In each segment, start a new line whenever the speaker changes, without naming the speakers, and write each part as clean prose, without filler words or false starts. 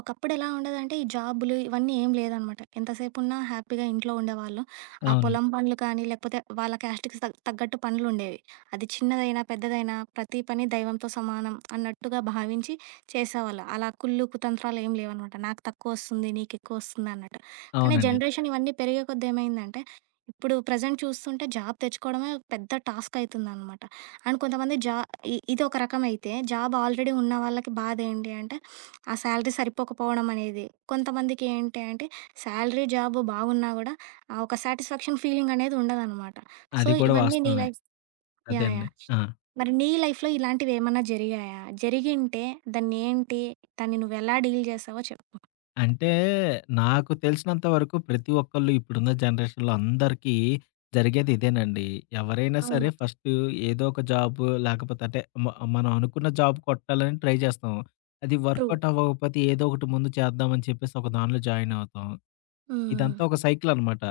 ఒకప్పుడు ఎలా ఉండేదంటే ఈ జాబులు ఇవన్నీ ఏం లేదనమాట. ఎంతసేపు ఉన్నా హ్యాపీగా ఇంట్లో ఉండేవాళ్ళు. ఆ
అవును.
పొలం పనులు కానీ, లేకపోతే వాళ్ళ క్యాస్ట్‌కి తగ్గట్టు పనులుండేవి. అది చిన్నదైనా, పెద్దదైనా ప్రతి పని దైవంతో సమానం అన్నట్టుగా భావించి చేసేవాళ్ళు. అలా కుళ్ళు, కుతంత్రాలు ఏం లేవనమాట. నాకు తక్కువొస్తుంది, నీకెక్కువొస్తుంది అన్నట్టు. కానీ
అవునండి.
జనరేషన్ ఇవన్నీ పెరిగే కొద్దీ ఏమైందంటే, ఇప్పుడు ప్రెజెంట్ చూస్తుంటే జాబ్ తెచ్చుకోవడమే పెద్ద టాస్క్ అయితుందనమాట. అండ్ కొంతమంది జా ఇ ఇదొక రకం అయితే, జాబ్ ఆల్రెడీ ఉన్న వాళ్ళకి బాధేంటి అంటే, ఆ శాలరీ సరిపోకపోవడం అనేది. కొంతమందికి ఏంటి అంటే శాలరీ జాబ్ బాగున్నా గూడా ఆ ఒక సాటిస్ఫాక్షన్ ఫీలింగ్ అనేది ఉండదనమాట. సో,
అది కూడా
ఇవన్నీ నీ
వాస్తవమే.
లైఫ్
అదే
యాహ్!
అండి.
యాహ్!
ఆ!
మరి నీ లైఫ్‌లో ఇలాంటివేమన్నా జరిగాయా? జరిగింటే దాన్నేంటి? దాన్ని నువ్వెలా డీల్ జేసావో చెప్పు?
అంటే నాకు తెలిసినంత వరకు ప్రతి ఒక్కళ్ళు ఇప్పుడున్న జనరేషన్‌లో అందరికీ జరిగేది ఇదేనండి. ఎవరైనా సరే
అవును.
ఫస్ట్ ఏదో ఒక జాబు లేకపోతే అంటే మనం అనుకున్న జాబ్ కొట్టాలని ట్రై చేస్తాం. అది
ట్రూ.
వర్కౌట్ అవ్వకపోతే ఏదో ఒకటి ముందు చేద్దాం అని చెప్పేసి ఒక దానిలో జాయిన్ అవుతాం.
హ్మ్.
ఇదంతా ఒక సైకిల్ అనమాట.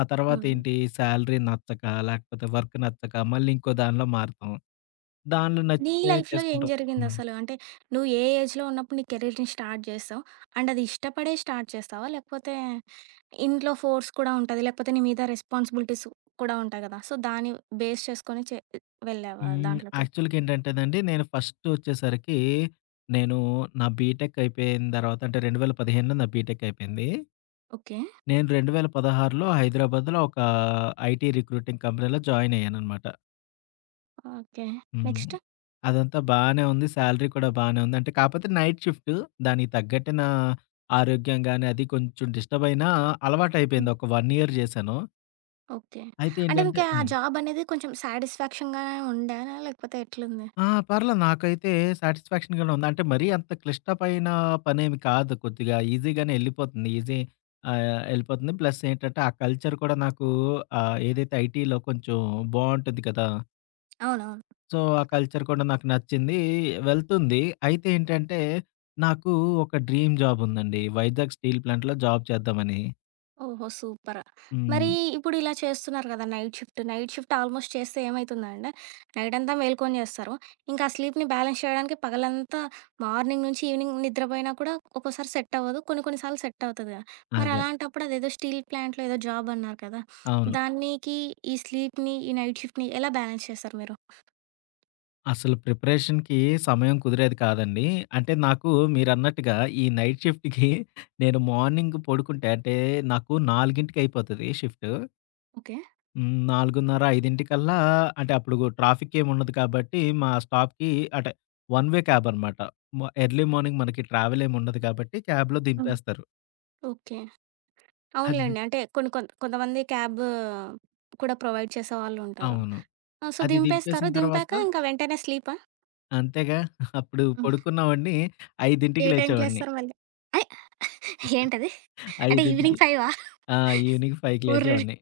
ఆ
హ్మ్.
తర్వాత
హ్మ్.
ఏంటి, సాలరీ నచ్చక లేకపోతే వర్క్ నచ్చక మళ్ళీ ఇంకో దానిలో మారతాం. దానిలో
నీ
నచ్చితే
లైఫ్‌లో ఏం
చేసుకుంటాం. హ్మ్.
జరిగిందసలు? అంటే నువ్వు ఏ ఏజ్‌లో ఉన్నప్పుడు నీ కెరీర్‌ని స్టార్ట్ చేస్తావు? అండ్ అది ఇష్టపడే స్టార్ట్ చేస్తావా? లేకపోతే ఇంట్లో ఫోర్స్ కూడా ఉంటది. లేకపోతే నీ మీద రెస్పాన్సిబిలిటీస్ కూడా ఉంటాయి కదా! సో, దాన్ని బేస్ చేసుకొని వెళ్ళావా
హ్మ్.
దాంట్లోకి?
యాక్చువల్‌గా ఏంటంటేనండి, నేను ఫస్ట్ వచ్చేసరికి నేను నా బీటెక్ అయిపోయిన తర్వాత అంటే 2015లో నా బీటెక్ అయిపోయింది.
ఓకే.
నేను 2016లో హైదరాబాద్‌లో ఒక ఐటీ రిక్రూటింగ్ కంపెనీలో జాయిన్ అయ్యాననమాట.
ఓకే.
హ్మ్.
నెక్స్ట్?
అదంతా బానే ఉంది. సాలరీ కూడా బానే ఉంది. అంటే కాపోతే నైట్ షిఫ్ట్. దానికి తగ్గట్టు నా ఆరోగ్యం గాని అది కొంచెం డిస్టర్బ్ అయినా
హ్మ్.
అలవాటయిపోయింది. ఒక 1 ఇయర్ చేశాను.
ఓకే.
అయితే
అంటే
ఏంటంటే
మీకా ఆ
హ్మ్.
జాబ్ అనేది కొంచెం సాటిస్ఫాక్షన్‌గానే ఉండానా? లేకపోతే ఎట్లుంది?
ఆ! పర్లేదు, నాకైతే సాటిస్ఫాక్షన్‌గానే ఉంది. అంటే మరీ అంత క్లిష్టమైన పనేమి కాదు. కొద్దిగా ఈజీగానే ఎళ్ళిపోతుంది. ఎళ్ళిపోతుంది. ప్లస్ ఏంటంటే ఆ కల్చర్ కూడా నాకు ఏదైతే ఐటీలో కొంచెం బావుంటుంది కదా!
అవునవును.
సో, ఆ కల్చర్ కూడా నాకు నచ్చింది. వెళ్తుంది. అయితే ఏంటంటే నాకు ఒక డ్రీమ్ జాబ్ ఉందండి. వైజాగ్ స్టీల్ ప్లాంట్‌లో జాబ్ చేద్దామని.
ఓహో! సూపర్. మరి
హ్మ్.
ఇప్పుడు ఇలా చేస్తున్నారు కదా! Night shift. Night shift almost చేస్తే ఏమైతుందంటే నైటంతా మేలుకొని చేస్తారు. ఇంకా ఆ స్లీప్‌ని బ్యాలెన్స్ చేయడానికి పగలంతా మార్నింగ్ నుంచి ఈవినింగ్ నిద్రపోయినా కూడా ఒక్కోసారి సెట్ అవ్వదు. కొన్ని కొన్ని సార్లు సెట్ అవుతది కదా! మరి
అదే.
అలాంటప్పుడు అదేదో స్టీల్ ప్లాంట్‌లో ఏదో జాబ్ అన్నారు కదా!
అవును.
దానికి ఈ స్లీప్‌ని, ఈ నైట్ షిఫ్ట్‌ని ఎలా బ్యాలెన్స్ చేస్తారు మీరు?
అసలు ప్రిపరేషన్‌కి సమయం కుదిరేది కాదండి. అంటే నాకు మీరన్నట్టుగా ఈ నైట్ షిఫ్ట్‌కి నేను మార్నింగ్ పడుకుంటే, అంటే నాకు 4కి అయిపోతది షిఫ్టు.
ఓకే.
హ్మ్. 4:30, 5 అంటే అప్పుడు ట్రాఫిక్ ఏమి ఉండదు కాబట్టి మా స్టాప్‌కి, అంటే వన్ వే క్యాబ్ అనమాట. ఎర్లీ మార్నింగ్ మనకి ట్రావెల్ ఏమి ఉండదు కాబట్టి క్యాబ్‌లో
హ్మ్.
దింపేస్తారు.
ఓకే.
అది.
అవునులెండి. అంటే కొన్ని కొంతమంది క్యాబ్ కూడా ప్రొవైడ్ చేసేవాళ్ళుంటారు.
అవును.
సో,
అది
దింపేస్తారు.
దింపేసిన తర్వాత
దింపాక ఇంకా వెంటనే స్లీపా?
అంతేగా, అప్పుడు పడుకున్నవాడిని 5కి
ఏ
లేచేవాడిని.
టైం‌కిలేస్తారు మళ్ళీ? అయ్! ఏంటది? అంటే
5కి.
ఈవినింగ్ 5ఆ?
ఆ! ఈవినింగ్ 5కి
ఓర్రె!
లేచేవాడిని.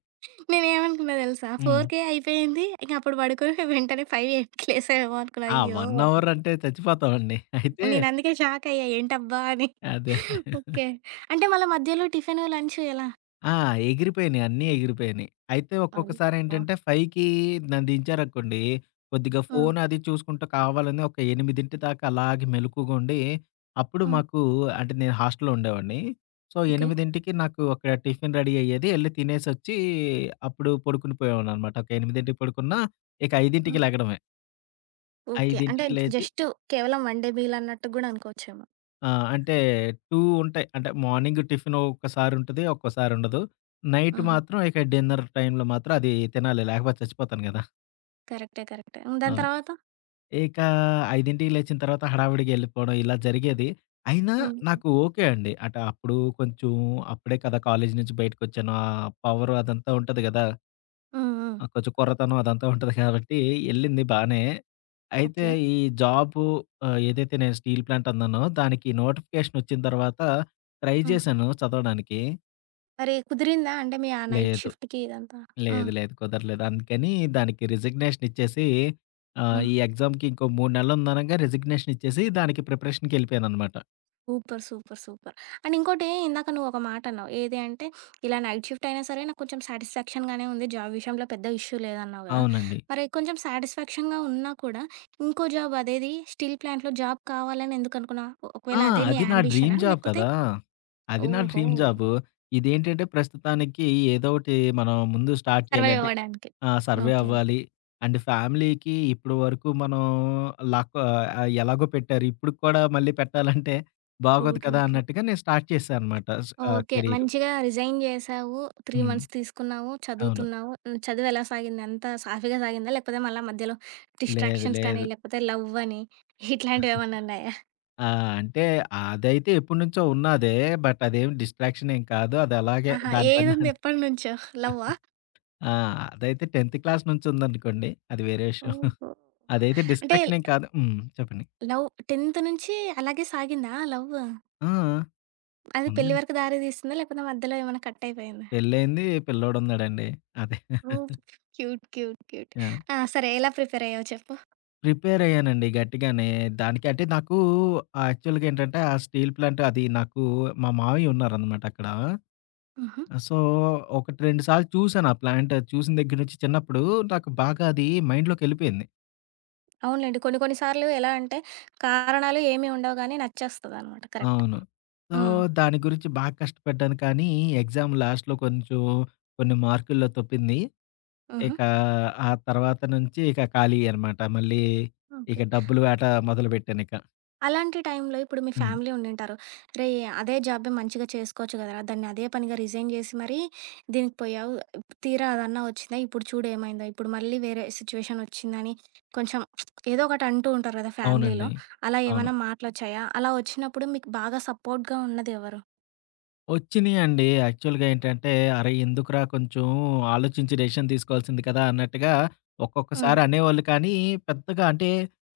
నేనేమనుకున్నా తెలుసా?
హ్మ్.
4కే అయిపోయింది. ఇంక అప్పుడు పడుకొని వెంటనే 5 ఏంటికి లేసావేమో అనుకున్నా.
ఆ! 1
అయ్యో!
అవర్ అంటే చచ్చిపోతామండి. అయితే
నేనందుకే షాక్ అయ్యా. ఏంటబ్బా! అని.
అదే.
ఓకే. అంటే మళ్ళా మధ్యలో టిఫిను, లంచు ఎలా?
ఆ! ఎగిరిపోయినియి, అన్నీ ఎగిరిపోయినియి. అయితే
అబ్బా!
ఒక్కొక్కసారేంటంటే 5కి నన్ను దించారనుకోండి, కొద్దిగా
హ్మ్.
ఫోన్ అది చూసుకుంటూ కావాలని ఒక 8 దాకా అలాగే మెలకువగా ఉండి, అప్పుడు
హ్మ్.
మాకు, అంటే నేను హాస్టల్‌లో ఉండేవాడిని. So,
okay.
8కి నాకు అక్కడ టిఫిన్ రెడీ అయ్యేది. ఎళ్లి తినేసొచ్చి అప్పుడు పడుకుని పోయేవాడిననమాట. ఒక 8కి పడుకున్నా, ఇక 5కి
హ్మ్.
లెగడమే.
ఓకే.
5కి
అంటే
లేచి.
జస్ట్ కేవలం వన్ డే మీల్ అన్నట్టు గూడా అనుకోవచ్చేమో.
ఆ! అంటే 2 ఉంటాయి. అంటే మార్నింగ్ టిఫిన్ ఒక్కసారి ఉంటది, ఒక్కోసారి ఉండదు. నైట్
హుహు.
మాత్రం ఇక డిన్నర్ టైమ్‌లో మాత్రం అది తినాలి. లేకపోతే చచ్చిపోతాను గదా!
కరెక్టే. కరెక్టే. హ్మ్. దాని
అవును.
తర్వాత?
ఇక 5కి లేచిన తర్వాత హడావిడిగా ఎళ్ళిపోవడం ఇలా జరిగేది. అయినా
హ్మ్. హ్మ్.
నాకు ఓకే అండి. అంటే అప్పుడు కొంచెం అప్పుడే కదా కాలేజీ నుంచి బయటకొచ్చాను. ఆ పవర్ అదంతా ఉంటది గదా!
హ్మ్.
ఆ! కొంచెం కుర్రతనం అదంతా ఉంటది కాబట్టి ఎళ్ళింది బానే. అయితే
ఓకే.
ఈ జాబు, ఏదైతే నేను స్టీల్ ప్లాంట్ అన్నానో దానికి నోటిఫికేషన్ వచ్చిన తర్వాత ట్రై
హ్మ్.
చేశాను చదవడానికి.
మరి కుదిరిందా? అంటే మీ ఆ నైట్
లేదు.
షిఫ్ట్‌కి ఇదంతా? ఆ!
లేదు. కుదరలేదు. అందుకని దానికి రిజిగ్నేషన్ ఇచ్చేసి,
ఆ!
ఈ ఎగ్జామ్‌కి ఇంకో 3 నెలలు ఉందనంగా రిజిగ్నేషన్ ఇచ్చేసి దానికి ప్రిపరేషన్‌కెళ్ళిపోయాననమాట.
సూపర్. సూపర్. సూపర్. అండ్ ఇంకోటి ఇందాక నువ్వు ఒక మాట అన్నావు. ఏది అంటే, ఇలా నైట్ షిఫ్ట్ అయినా సరే నాకు కొంచెం సాటిస్ఫాక్షన్‌గానే ఉంది. జాబ్ విషయంలో పెద్ద ఇష్యూ లేదన్నావు గదా!
అవునండి.
మరి కొంచెం సాటిస్ఫాక్షన్‌గా ఉన్నా కూడా ఇంకో జాబ్ అదేది స్టీల్ ప్లాంట్‌లో జాబ్ కావాలని ఎందుకు అనుకున్నావు?
ఆ!
ఒకవేళ అదే నీ
అది నా డ్రీమ్
యాంబిషనా?
జాబ్
లేకపోతే
కదా! అది నా
ఓహో!
Dream job. ఇదేంటంటే ప్రస్తుతానికి ఏదో ఒకటి మనం ముందు స్టార్ట్ చేయాలి,
సర్వైవ్
అంటే
అవ్వడానికి.
Survey
okay. ఓకే.
అవ్వాలి. అండ్ ఫ్యామిలీకి ఇప్పుడు వరకు మనం ఎలాగో పెట్టారు. ఇప్పుడు కూడా మళ్ళీ పెట్టాలంటే
ట్రూ.
బాగోదు
ట్రూ.
కదా
ట్రూ.
అన్నట్టుగా నేను స్టార్ట్ చేశా అనమాట.
ఓకే.
కెరీరు.
మంచిగా రిజైన్ జేశావు. 3
హ్మ్.
మంత్స్ తీసుకున్నావు.
అవును.
చదువుతున్నావు. హ్మ్. చదువు ఎలా సాగింది? అంతా సాఫీగా సాగిందా? లేకపోతే మళ్ళా మధ్యలో
లేదు.
డిస్ట్రాక్షన్స్ కానీ,
లేదు.
లేకపోతే లవ్ అని ఇట్లాంటివేమన్నా ఉన్నాయా?
ఆ! అంటే అదైతే ఎప్పటినుంచో ఉన్నాదే. బట్ అదేమి డిస్ట్రాక్షన్ ఏం కాదు. అది అలాగే
ఆహా!
దాని
ఏదుంది
పని.
ఎప్పటినుంచో లవ్వా?
ఆ! అదైతే 10థ్ క్లాస్ నుంచుందనుకోండి. అది వేరే విషయం.
ఓహో!
అదైతే
అంటే
డిస్ట్రాక్షనేం కాదు. హ్మ్. చెప్పండి.
లవ్ 10th నుంచి అలాగే సాగిందా లవ్?
ఆ! ఆ!
అది పెళ్లి
ఉందండి.
వరకు దారి తీస్తుందా? లేకపోతే మధ్యలో ఏమైనా కట్ అయిపోయిందా?
పెళ్లయింది. పిల్లోడున్నాడండి. అదే.
ఓహ్! క్యూట్. క్యూట్. క్యూట్.
యాహ్!
ఆ! సరే ఎలా ప్రిపేర్ అయ్యావు చెప్పు?
ప్రిపేరయ్యానండి గట్టిగానే. దానికి, అంటే నాకు యాక్చువల్‌గా ఏంటంటే, ఆ స్టీల్ ప్లాంట్ అది నాకు మా మావయ్య ఉన్నారనమాట అక్కడ. సో, ఒకటి, 2 సార్లు చూసాను. ఆ ప్లాంట్ చూసిన దగ్గర నుంచి చిన్నప్పుడు నాకు బాగా అది మైండ్‌లోకెళ్ళిపోయింది.
అవునులెండి. కొన్ని కొన్ని సార్లు ఎలా అంటే కారణాలు ఏమి ఉండవు గానీ నచ్చేస్తదనమాట. కరెక్ట్.
అవును. సో,
హ్మ్.
దాని గురించి బాగా కష్టపడ్డాను కానీ, ఎగ్జామ్ లాస్ట్‌లో కొంచెం కొన్ని మార్కుల్లో తప్పింది.
హుహు.
ఇక ఆ తర్వాత నుంచి ఇక ఖాళీ అనమాట. మళ్ళీ ఇక
ఓకే.
డబ్బులు వేట మొదలుపెట్టానిక.
అలాంటి టైంలో ఇప్పుడు మీ
హ్మ్.
ఫ్యామిలీ ఉండింటారు. "రేయ్! అదే జాబ్ మంచిగా చేసుకోవచ్చు కదరా! దాన్ని అదే పనిగా రిజైన్ చేసి మరీ దీనికి పోయావు. తీరా అదన్నా వచ్చిందా? ఇప్పుడు చూడు ఏమైందో? ఇప్పుడు మళ్ళీ వేరే సిచ్యువేషన్ వచ్చిందని" కొంచెం ఏదో ఒకటి అంటూ ఉంటారు కదా
అవునండి.
ఫ్యామిలీలో. అలా
అవును.
ఏమన్నా మాటలొచ్చాయా? అలా వచ్చినప్పుడు మీకు బాగా సపోర్ట్‌గా ఉన్నది ఎవరు?
వచ్చినియండి. యాక్చువల్‌గా ఏంటంటే, అరే! ఎందుకురా కొంచెం ఆలోచించి డెసిషన్ తీసుకోవాల్సింది కదా అన్నట్టుగా
హ్మ్.
ఒక్కొక్కసారి అనేవాళ్ళు కానీ, పెద్దగా అంటే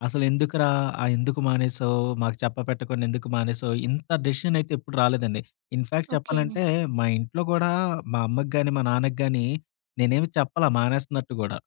అసలెందుకురా? ఎందుకు మానేసావు? మాకు చెప్పపెట్టకుండా ఎందుకు మానేసావు? ఇంత డెసిషన్ అయితే ఎప్పుడు రాలేదండి. In fact
okay.
చెప్పాలంటే, మా ఇంట్లో గూడా మా అమ్మకి గాని, మా నాన్నకి గాని నేనేమి చెప్పలా మానేస్తున్నట్టు గూడా.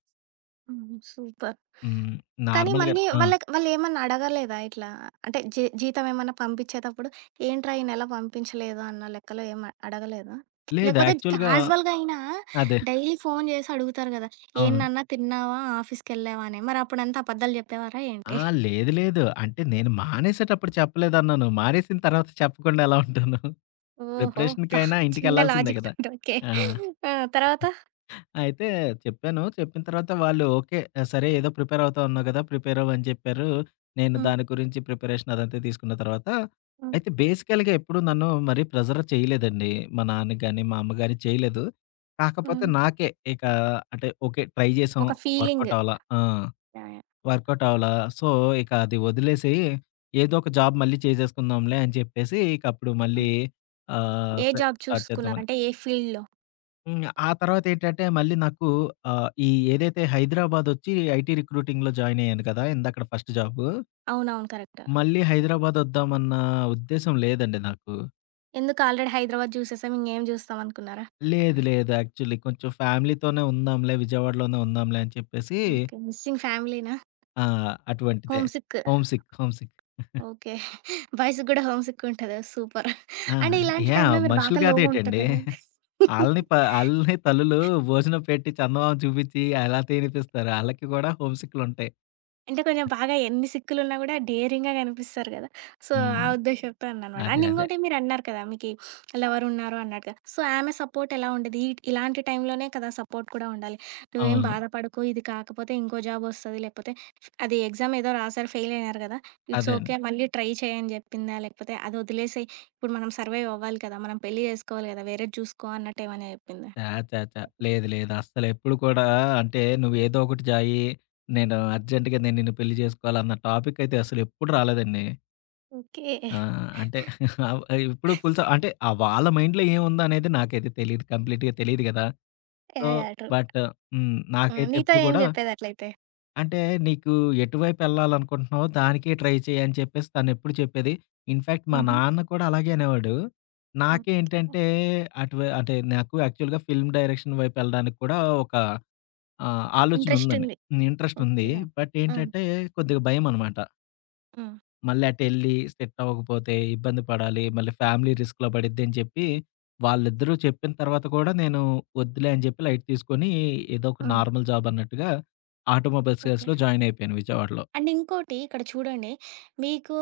హ్మ్. సూపర్.
హ్మ్.
కానీ
నార్మల్‌గా.
మళ్ళీ
ఆ!
వాళ్ళకి వాళ్ళేమన్నా అడగలేదా ఇట్లా? అంటే జీతం ఏమన్నా పంపించేతప్పుడు, "ఏంట్రా ఈ నెల పంపించలేదు" అన్న లెక్కలో ఏం అడగలేదా?
లేదు,
లేకపోతే
యాక్చువల్‌గా
క్యాజువల్‌గా అయినా
అదే.
డైలీ ఫోను చేసి అడుగుతారు కదా! "ఏం
అవును.
నాన్న తిన్నావా? ఆఫీస్‌కెళ్ళావా?" అని. మరి అప్పుడంతా అబద్ధాలు చెప్పేవారా
ఆ!
ఏంటి?
లేదు లేదు. అంటే నేను మానేసేటప్పుడు చెప్పలేదన్నాను. మానేసిన తర్వాత చెప్పకుండా ఎలా ఉంటాను?
ఓహో! అబ్బా!
ప్రిపరేషన్‌కైనా
చిన్న
ఇంటికెళ్ళాల్సిందే
లాజిక్
గదా!
పాయింట్. ఓకే.
ఆ!
ఆ! తర్వాత?
అయితే చెప్పాను. చెప్పిన తర్వాత వాళ్ళు ఓకే. సరే ఏదో ప్రిపేర్ అవుతా అన్నావు గదా, ప్రిపేర్ అవ్వు అని చెప్పారు. నేను
హ్మ్.
దాని గురించి ప్రిపరేషన్ అదంతా తీసుకున్న తర్వాత
హ్మ్.
అయితే బేసికల్‌గా ఎప్పుడు నన్ను మరీ ప్రెజర్ చేయలేదండి. మా నాన్న గాని, మా అమ్మ గాని చేయలేదు. కాకపోతే
హ్మ్.
నాకే ఇక అంటే ఓకే, ట్రై చేసాం.
ఒక ఫీలింగ్.
వర్కౌట్ అవ్వలా. ఆ!
యాహ్! యాహ్!
వర్కౌట్ అవ్వలా. సో, ఇక అది వదిలేసి ఏదో ఒక జాబ్ మళ్ళీ చేసేసుకుందాంలే అని చెప్పేసి ఇక అప్పుడు
హ్మ్.
మళ్ళీ ఆహ్,
ఏ
స
జాబ్
స్టార్ట్
చూసుకున్నారు?
చేద్దామని.
అంటే ఏ ఫీల్డ్‌లో?
హ్మ్. ఆ తర్వాతేంటంటే మళ్ళీ నాకు ఈ ఏదైతే హైదరాబాదొచ్చి ఐటీ రిక్రూటింగ్‌లో జాయిన్ అయ్యాను కదా, ఇందాకడ ఫస్ట్ జాబు.
అవునవును. కరెక్ట్.
మళ్ళీ హైదరాబాద్ వద్దామన్న ఉద్దేశ్యం లేదండి నాకు.
ఎందుకు ఆల్రెడీ హైదరాబాద్ జూసేసాం. ఇంగేం జూస్తామనుకున్నారా?
లేదు లేదు. యాక్చువల్లీ కొంచెం ఫ్యామిలీతోనే ఉందాంలే, విజయవాడలోనే ఉందాంలే అని చెప్పేసి.
ఓకే. మిస్సింగ్ ఫ్యామిలీనా?
ఆ! అటువంటిదే.
Home sick.
Home sick, home sick.
Okay. బాయ్స్‌కి గూడా హోమ్ సిక్ ఉంటదా? సూపర్.
ఆ!
అంటే ఇలాంటి
యాహ్!
టైంలో మీరు
మనుషులు
బాగా లోగా
కాదేటండి.
ఉంటుంటారు గదా!
ఆళ్ళని ప ఆళ్ళని తల్లులు భోజనం పెట్టి, చందమామ చూపిచ్చి అలా తినిపిస్తారు. ఆళ్ళకి కూడా హోమ్ సిక్‌లుంటాయి.
అంటే కొంచెం బాగా ఎన్ని సిక్కులున్నా గూడా డేరింగ్‌గా కనిపిస్తారు గదా! సో, ఆ
హ్మ్.
ఉద్దేశంతో అన్నానమాట.
అదే.
అండ్
అదే.
ఇంకోటి మీరన్నారు కదా! మీకి లవరున్నారు అన్నట్టుగా. సో, ఆమె సపోర్ట్ ఎలా ఉండేది? ఇలాంటి టైంలోనే కదా సపోర్ట్ కూడా ఉండాలి. "నువ్వేం
అవును.
బాధపడకు, ఇది కాకపోతే ఇంకో జాబొస్తది, లేకపోతే అది ఎగ్జామ్ ఏదో రాసారు, ఫెయిల్ అయినారు గదా! ఇట్స్
అదే అండి.
ఓకే. మళ్ళీ ట్రై చెయి" అని జెప్పిందా? లేకపోతే అది వదిలేసేయి, ఇప్పుడు మనం సర్వైవ్ అవ్వాలి కదా! మనం పెళ్లి జేసుకోవాలి గదా! వేరేది జూసుకో అన్నట్టేమైనా జెప్పిందా?
ఛా! ఛా! లేదు. లేదు. అస్సలెప్పుడు కూడా అంటే నువ్వేదో ఒకటి జాయి, నేను నిన్ను పెళ్లి చేసుకోవాలన్న టాపిక్ అయితే అసలెప్పుడు రాలేదండి.
ఓకే.
ఆ! అంటే అవ్ ఇప్పుడు ఫుల్ స అంటే ఆ వాళ్ళ మైండ్‌లో ఏముందనేది నాకైతే తెలీదు. కంప్లీట్‌గా తెలీదు గదా! So,
yeah! Yeah! True.
But హ్మ్.
హ్మ్.
నాకైతే
నీతో
ఎప్పుడు
ఏం
కూడా
జెప్పేది అట్లయితే?
అంటే నీకు ఎటువైపు ఎళ్ళాలనుకుంటున్నావో దానికే ట్రై చెయి అని చెప్పేసి తనెప్పుడు చెప్పేది. ఇన్‌ఫాక్ట్ మా
హుహు.
నాన్న కూడా అలాగే అనేవాడు.
హ్మ్.
నాకేంటంటే అటు వై అంటే నాకు యాక్చువల్‌గా ఫిల్మ్ డైరెక్షన్ వైపు ఎళ్ళడానికి కూడా ఒక ఆలోచనుందండి.
ఇంట్రెస్టుంది.
ఇంట్రెస్టుంది.
ఓకే.
బట్
ఆ!
ఏంటంటే కొద్దిగా భయమనమాట.
ఆ!
మళ్ళీ అటెళ్ళి సెట్ అవ్వకపోతే ఇబ్బంది పడాలి. మళ్ళీ ఫ్యామిలీ రిస్క్‌లో పడిద్ది అని చెప్పి, వాళ్ళిద్దరూ చెప్పిన తర్వాత కూడా నేను వద్దులే అని చెప్పి లైట్ తీసుకొని ఏదో ఒక
ఆ!
నార్మల్ జాబ్ అన్నట్టుగా ఆటోమొబైల్
ఓకే.
సేల్స్‌లో జాయిన్ అయిపోయాను విజయవాడలో.
అండ్ ఇంకోటి ఇక్కడ చూడండి, మీకు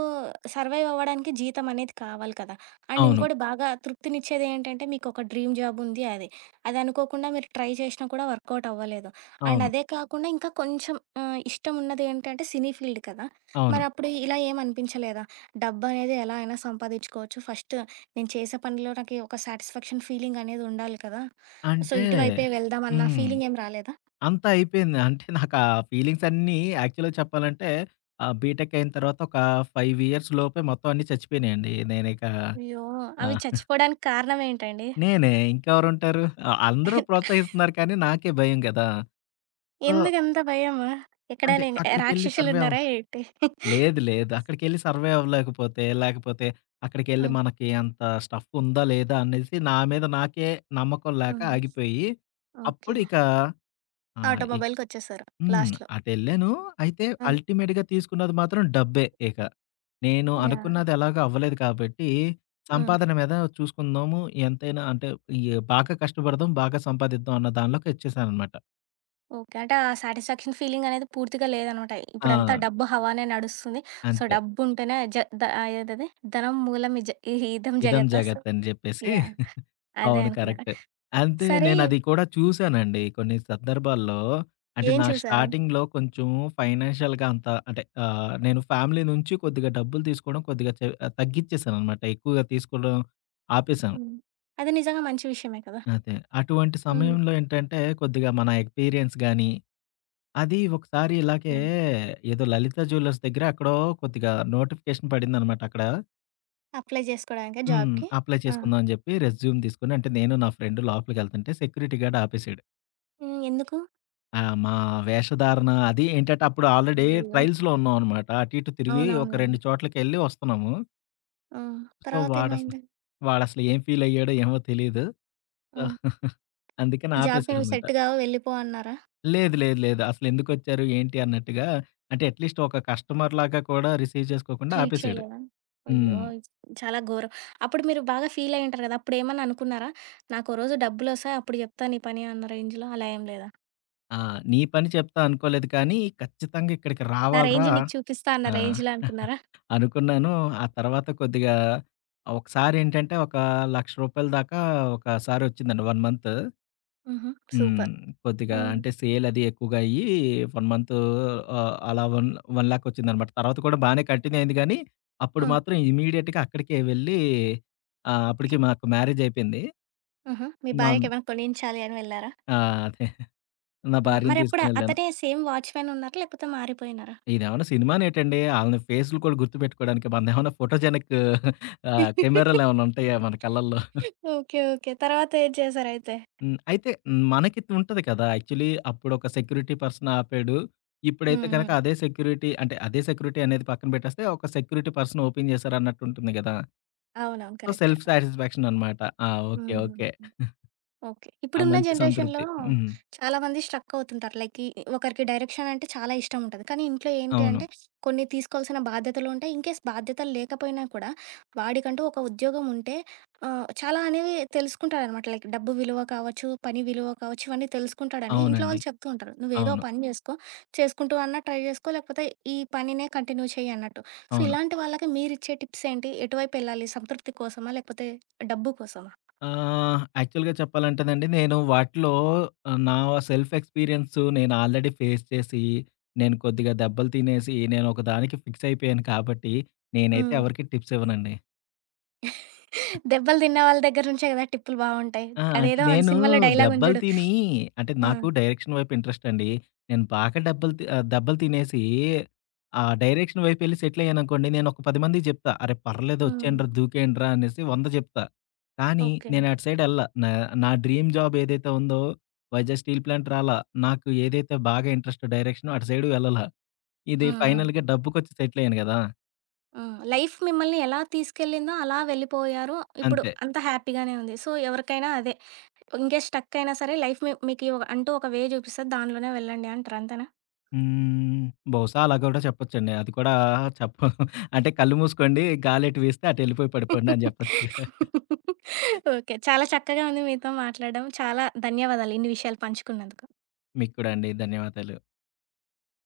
సర్వైవ్ అవ్వడానికి జీతం అనేది కావాలి కదా! అండ్
అవును.
ఇంకోటి బాగా తృప్తినిచ్చేది ఏంటంటే, మీకొక డ్రీమ్ జాబ్ ఉంది అది. అది అనుకోకుండా మీరు ట్రై చేషినా కూడా వర్కౌట్ అవ్వలేదు. అండ్
అవును.
అదే కాకుండా ఇంకా కొంచెం ఇష్టం ఉన్నది ఏంటంటే సినీ ఫీల్డ్ కదా!
అవును.
మరి అప్పుడు ఇలా ఏమనిపించలేదా? డబ్బనేది ఎలా అయినా సంపాదించుకోవచ్చు. ఫస్ట్ నేను చేసే పనిలో నాకి ఒక సాటిస్ఫాక్షన్ ఫీలింగ్ అనేది ఉండాలి కదా! సో,
అంటే
ఇటువైపే వెళ్దామన్న
హ్మ్.
ఫీలింగ్ ఏం రాలేదా?
అంతా అయిపోయింది. అంటే నాకు ఆ ఫీలింగ్స్ అన్నీ యాక్చువల్‌గా చెప్పాలంటే బీటెక్ అయిన తర్వాత ఒక 5 ఇయర్స్ లోపే మొత్తం అన్నీ చచ్చిపోయినాయండి. నేనిక.
అయ్యో!
ఆ!
అవి చచ్చిపోవడానికి కారణం ఏంటండి?
నేనే. ఇంకెవరుంటారు? అందరూ ప్రోత్సహిస్తున్నారు కానీ నాకే భయం గదా! సో,
ఎందుకంత భయము?
అంటే
ఎక్కడైనా ఇంగ
అక్కడికెళ్లి సర్వే అవ్
రాక్షసులున్నారా ఏంటి?
లేదు. లేదు. అక్కడికెళ్లి సర్వే అవ్వలేకపోతే, లేకపోతే అక్కడికెళ్లి
హ్మ్.
మనకి అంత స్టఫ్ ఉందా? లేదా? అనేసి నా మీద నాకే నమ్మకం లేక
హ్మ్.
ఆగిపోయి,
ఓకే.
అప్పుడు ఇక ఆహ్,
ఆటోమొబైల్‌కొచ్చేసారు
హ్మ్.
లాస్ట్‌లో.
అటెళ్ళాను. అయితే
హ్మ్.
అల్టిమేట్‌గా తీసుకున్నది మాత్రం డబ్బే ఇక. నేను
యాహ్!
అనుకున్నది ఎలాగో అవ్వలేదు కాబట్టి,
హ్మ్.
సంపాదన మీద చూసుకుందాము. ఎంతైనా అంటే ఈ బాగా కష్టపడదాం, బాగా సంపాదిద్దాం అన్న దానిలోకి వచ్చేసాననమాట.
ఓకే. అంటే ఆ సాటిస్ఫాక్షన్ ఫీలింగనేది పూర్తిగా లేదనమాట. ఇప్పుడంతా
ఆ!
డబ్బు హవానే నడుస్తుంది. సో,
అంతే.
డబ్బుంటేనే జ ద అదేదది ధనం మూలం ఇజ ఈ ఇదం
ఇదం
జగత సో
జగత్ అని జెప్పేసి
యాహ్! అదే
అవును.
అనుకున్నా.
కరెక్ట్. అంతే,
సరే
నేనది కూడా చూసానండి. కొన్ని సందర్భాల్లో అంటే
ఏం
నా
చూసారు?
స్టార్టింగ్‌లో కొంచెం ఫైనాన్షియల్‌గా అంత అంటే నేను ఫ్యామిలీ నుంచి కొద్దిగా డబ్బులు తీసుకోవడం కొద్దిగా తగ్గిచ్చేసాననమాట. ఎక్కువగా తీసుకోవడం ఆపేసాను.
హ్మ్. అది నిజంగా మంచి విషయమే కదా!
అదే. అటువంటి
హ్మ్.
సమయంలో ఏంటంటే కొద్దిగా మన ఎక్స్‌పీరియన్స్ గాని, అది ఒకసారి ఇలాగే
యాహ్!
ఏదో లలిత జ్యువెల్లర్స్ దగ్గర ఎక్కడో కొద్దిగా నోటిఫికేషన్ పడిందనమాట అక్కడ.
అప్లై జేసుకోడానికా
హ్మ్.
జాబ్‌కి?
అప్లై
ఆ!
చేసుకుందాం అని చెప్పి రెజ్యూమ్ తీసుకొని, అంటే నేను నా ఫ్రెండ్ లోపలికెళ్తుంటే సెక్యూరిటీ గార్డ్ ఆపేసాడు.
హ్మ్. ఎందుకు?
ఆ! మా వేషధారణ అది ఏంటంటే, అప్పుడు ఆల్రెడీ
అయ్యయ్యో!
ట్రైల్స్‌లో ఉన్నామనమాట. అటు ఇటు తిరిగి ఒక
అవునవునులెండి.
2 చోట్లకెళ్ళి వస్తున్నాము.
ఆ!
సో, వాడసలు
తర్వాతేమైంది?
వాడసలు ఏం ఫీలయ్యాడో ఏమో తెలీదు. సో,
హ్మ్.
అందుకని
ఈ జాబ్‌కి నువ్వు
ఆపేసాడనమాట.
సెట్ గావు వెళ్ళిపో అన్నారా?
లేదు. అసలెందుకొచ్చారు, ఏంటి అన్నట్టుగా, అంటే అట్‌లీస్ట్ ఒక కస్టమర్‌లాగా కూడా రిసీవ్ చేసుకోకుండా
ట్రీట్
ఆపేసాడు.
చేయలేదా? అయ్యో!
హ్మ్.
చాలా ఘోరం. అప్పుడు మీరు బాగా ఫీల్ అయ్యుంటారు కదా! అప్పుడేమన్నా అనుకున్నారా? నాకో రోజు డబ్బులొస్తాయి అప్పుడు చెప్తా నీ పని అన్న రేంజ్‌లో అలా ఏం లేదా?
ఆ! నీ పని చెప్తా అనుకోలేదు కానీ, ఖచ్చితంగా ఇక్కడికి
నా
రావాలిరా.
రేంజ్ నీకు చూపిస్తా అన్న
ఆ!
రేంజ్‌లో అనుకున్నారా?
అనుకున్నాను. ఆ తర్వాత కొద్దిగా ఒకసారేంటంటే, ఒక రూ. 1,00,000 దాకా ఒకసారొచ్చిందండి 1 మంతు.
హుహు.
హ్మ్.
సూపర్.
కొద్దిగా
ఆ!
అంటే సేల్ అది ఎక్కువగా అయ్యి 1 మంతు ఆహ్, అలా వన్ 1,00,000 వచ్చిందనమాట. తర్వాత కూడా బానే కంటిన్యూ అయింది గానీ, అప్పుడు
ఆ!
మాత్రం ఇమ్మీడియేట్‌గా అక్కడికే వెళ్ళి అప్పటికి
ఓకే.
మాకు మ్యారేజయిపోయింది.
ఆహా! మీ
మా
భార్యకేమైనా కొనించాలి అని వెళ్లారా?
ఆ! అదే. నా
ఆ!
భార్యని
మరప్పుడు
తీసుకొనెళ్ళాను.
అతనే సేమ్ వాచ్‌మెన్ ఉన్నారా? లేకపోతే మారిపోయినారా?
ఇదేమన్నా సినిమానేటండి. ఆళ్ళని ఫేసులు కూడా గుర్తుపెట్టుకోడానికి మనదేమన్నా ఫోటోజెనిక్ కెమెరాలేమన్నా ఉంటాయా మన కళ్ళల్లో?
ఓకే. ఓకే. తర్వాత ఏం చేశారైతే?
హ్మ్. అయితే మనకి ఉంటది కదా! యాక్చువల్లీ అప్పుడొక సెక్యూరిటీ పర్సన్ ఆపాడు. ఇప్పుడైతే
హ్మ్.
గనక
హ్మ్.
అదే సెక్యూరిటీ అనేది పక్కన పెట్టేస్తే ఒక సెక్యూరిటీ పర్సన్ ఓపెన్ చేశారన్నట్టు ఉంటుంది గదా!
అవునవును.
సో,
కరెక్టే.
సెల్ఫ్ సాటిస్ఫాక్షన్ అనమాట. ఆ! ఓకే.
హుహుహు.
ఓకే.
ఓకే.
ఆ
ఇప్పుడున్న
మంచి
జనరేషన్‌లో
సంతృప్తి. హ్మ్.
చాలామంది స్ట్రక్ అవుతుంటారు. లైక్ ఈ ఒకరికి డైరెక్షన్ అంటే చాలా ఇష్టం ఉంటది. కానీ ఇంట్లో ఏంటి
అవును.
అంటే కొన్ని తీసుకోవాల్సిన బాధ్యతలు ఉంటాయి. ఇన్‌కేస్ బాధ్యతలు లేకపోయినా కూడా వాడికంటూ ఒక ఉద్యోగం ఉంటే చాలా అనేవి తెలుసుకుంటాడనమాట. లైక్ డబ్బు విలువ కావచ్చు, పని విలువ కావచ్చు ఇవన్నీ తెలుసుకుంటాడని ఇంట్లో
అవునండి.
వాళ్ళు చెప్తూ ఉంటారు. "నువ్వేదో
అవును.
పని జేసుకో, చేసుకుంటూ అన్నా ట్రై జేసుకో లేకపోతే ఈ పనినే కంటిన్యూ చెయ్యి" అన్నట్టు. సో,
అవును.
ఇలాంటి వాళ్ళకి మీరిచ్చే టిప్స్ ఏంటి? ఎటువైపు వెళ్ళాలి? సంతృప్తి కోసమా? లేకపోతే డబ్బు కోసమా?
యాక్చువల్‌గా చెప్పాలంటేనండి నేను వాటిలో నా సెల్ఫ్ ఎక్స్‌పీరియన్స్ నేను ఆల్రెడీ ఫేస్ చేసి, నేను కొద్దిగా దెబ్బలు తినేసి, నేను ఒకదానికి ఫిక్స్ అయిపోయాను కాబట్టి నేనైతే
హ్మ్.
ఎవరికీ టిప్స్ ఇవ్వనండి.
దెబ్బలు తిన్న వాళ్ళ దగ్గర నుంచే గదా! టిప్పులు బావుంటాయి.
ఆ! అంటే
అదేదో మన
నేను
సినిమాలో డైలాగ్ ఉంది
దెబ్బలు
జూడు.
తిని, అంటే
ఆ!
నాకు డైరెక్షన్ వైపు ఇంట్రెస్ట్ అండి. నేను బాగా దెబ్బలు తినేసి ఆ డైరెక్షన్ వైపెళ్లి సెటిల్ అయ్యాననుకోండి, నేను ఒక 10 మందికి చెప్తా. "అరే! పర్లేదు
హ్మ్.
వచ్చేయండిరా, దూకేయండిరా" అనేసి 100 చెప్తా. కానీ
ఓకే.
నేను అటు సైడ్ ఎళ్ళా. నా నా డ్రీమ్ జాబ్ ఏదైతే ఉందో వైజాగ్ స్టీల్ ప్లాంట్ రాలా. నాకు ఏదైతే బాగా ఇంట్రెస్టో డైరెక్షనో అటు సైడు వెళ్ళలా. ఇది
హ్మ్. హ్మ్.
ఫైనల్‌గా డబ్బుకొచ్చి సెటిల్ అయ్యాను గదా!
హ్మ్. లైఫ్ మిమ్మల్ని ఎలా తీసుకెళ్ళిందో అలా వెళ్ళిపోయారు. ఇప్పుడు
అంతే.
అంతా హ్యాపీగానే ఉంది. సో, ఎవరికైనా అదే. ఇన్‌కేస్ స్ట్రక్ అయినా సరే లైఫ్ మీ మీకి ఒ అంటూ ఒక వే చూపిస్తది. దానిలోనే వెళ్ళండి అంటారు. అంతేనా?
హ్మ్. బహుశా అలా గూడా చెప్పొచ్చండి. అది కూడా చెప్ప అంటే కళ్ళు మూసుకోండి, గాలేటు వీస్తే అటెళ్ళిపోయి పడిపోండి అని జెప్పొచ్చుగా.
ఓకే. చాలా చక్కగా ఉంది మీతో మాట్లాడడం. చాలా ధన్యవాదాలు ఇన్ని విషయాలు పంచుకున్నందుకు.
మీకు కూడా అండి. ధన్యవాదాలు.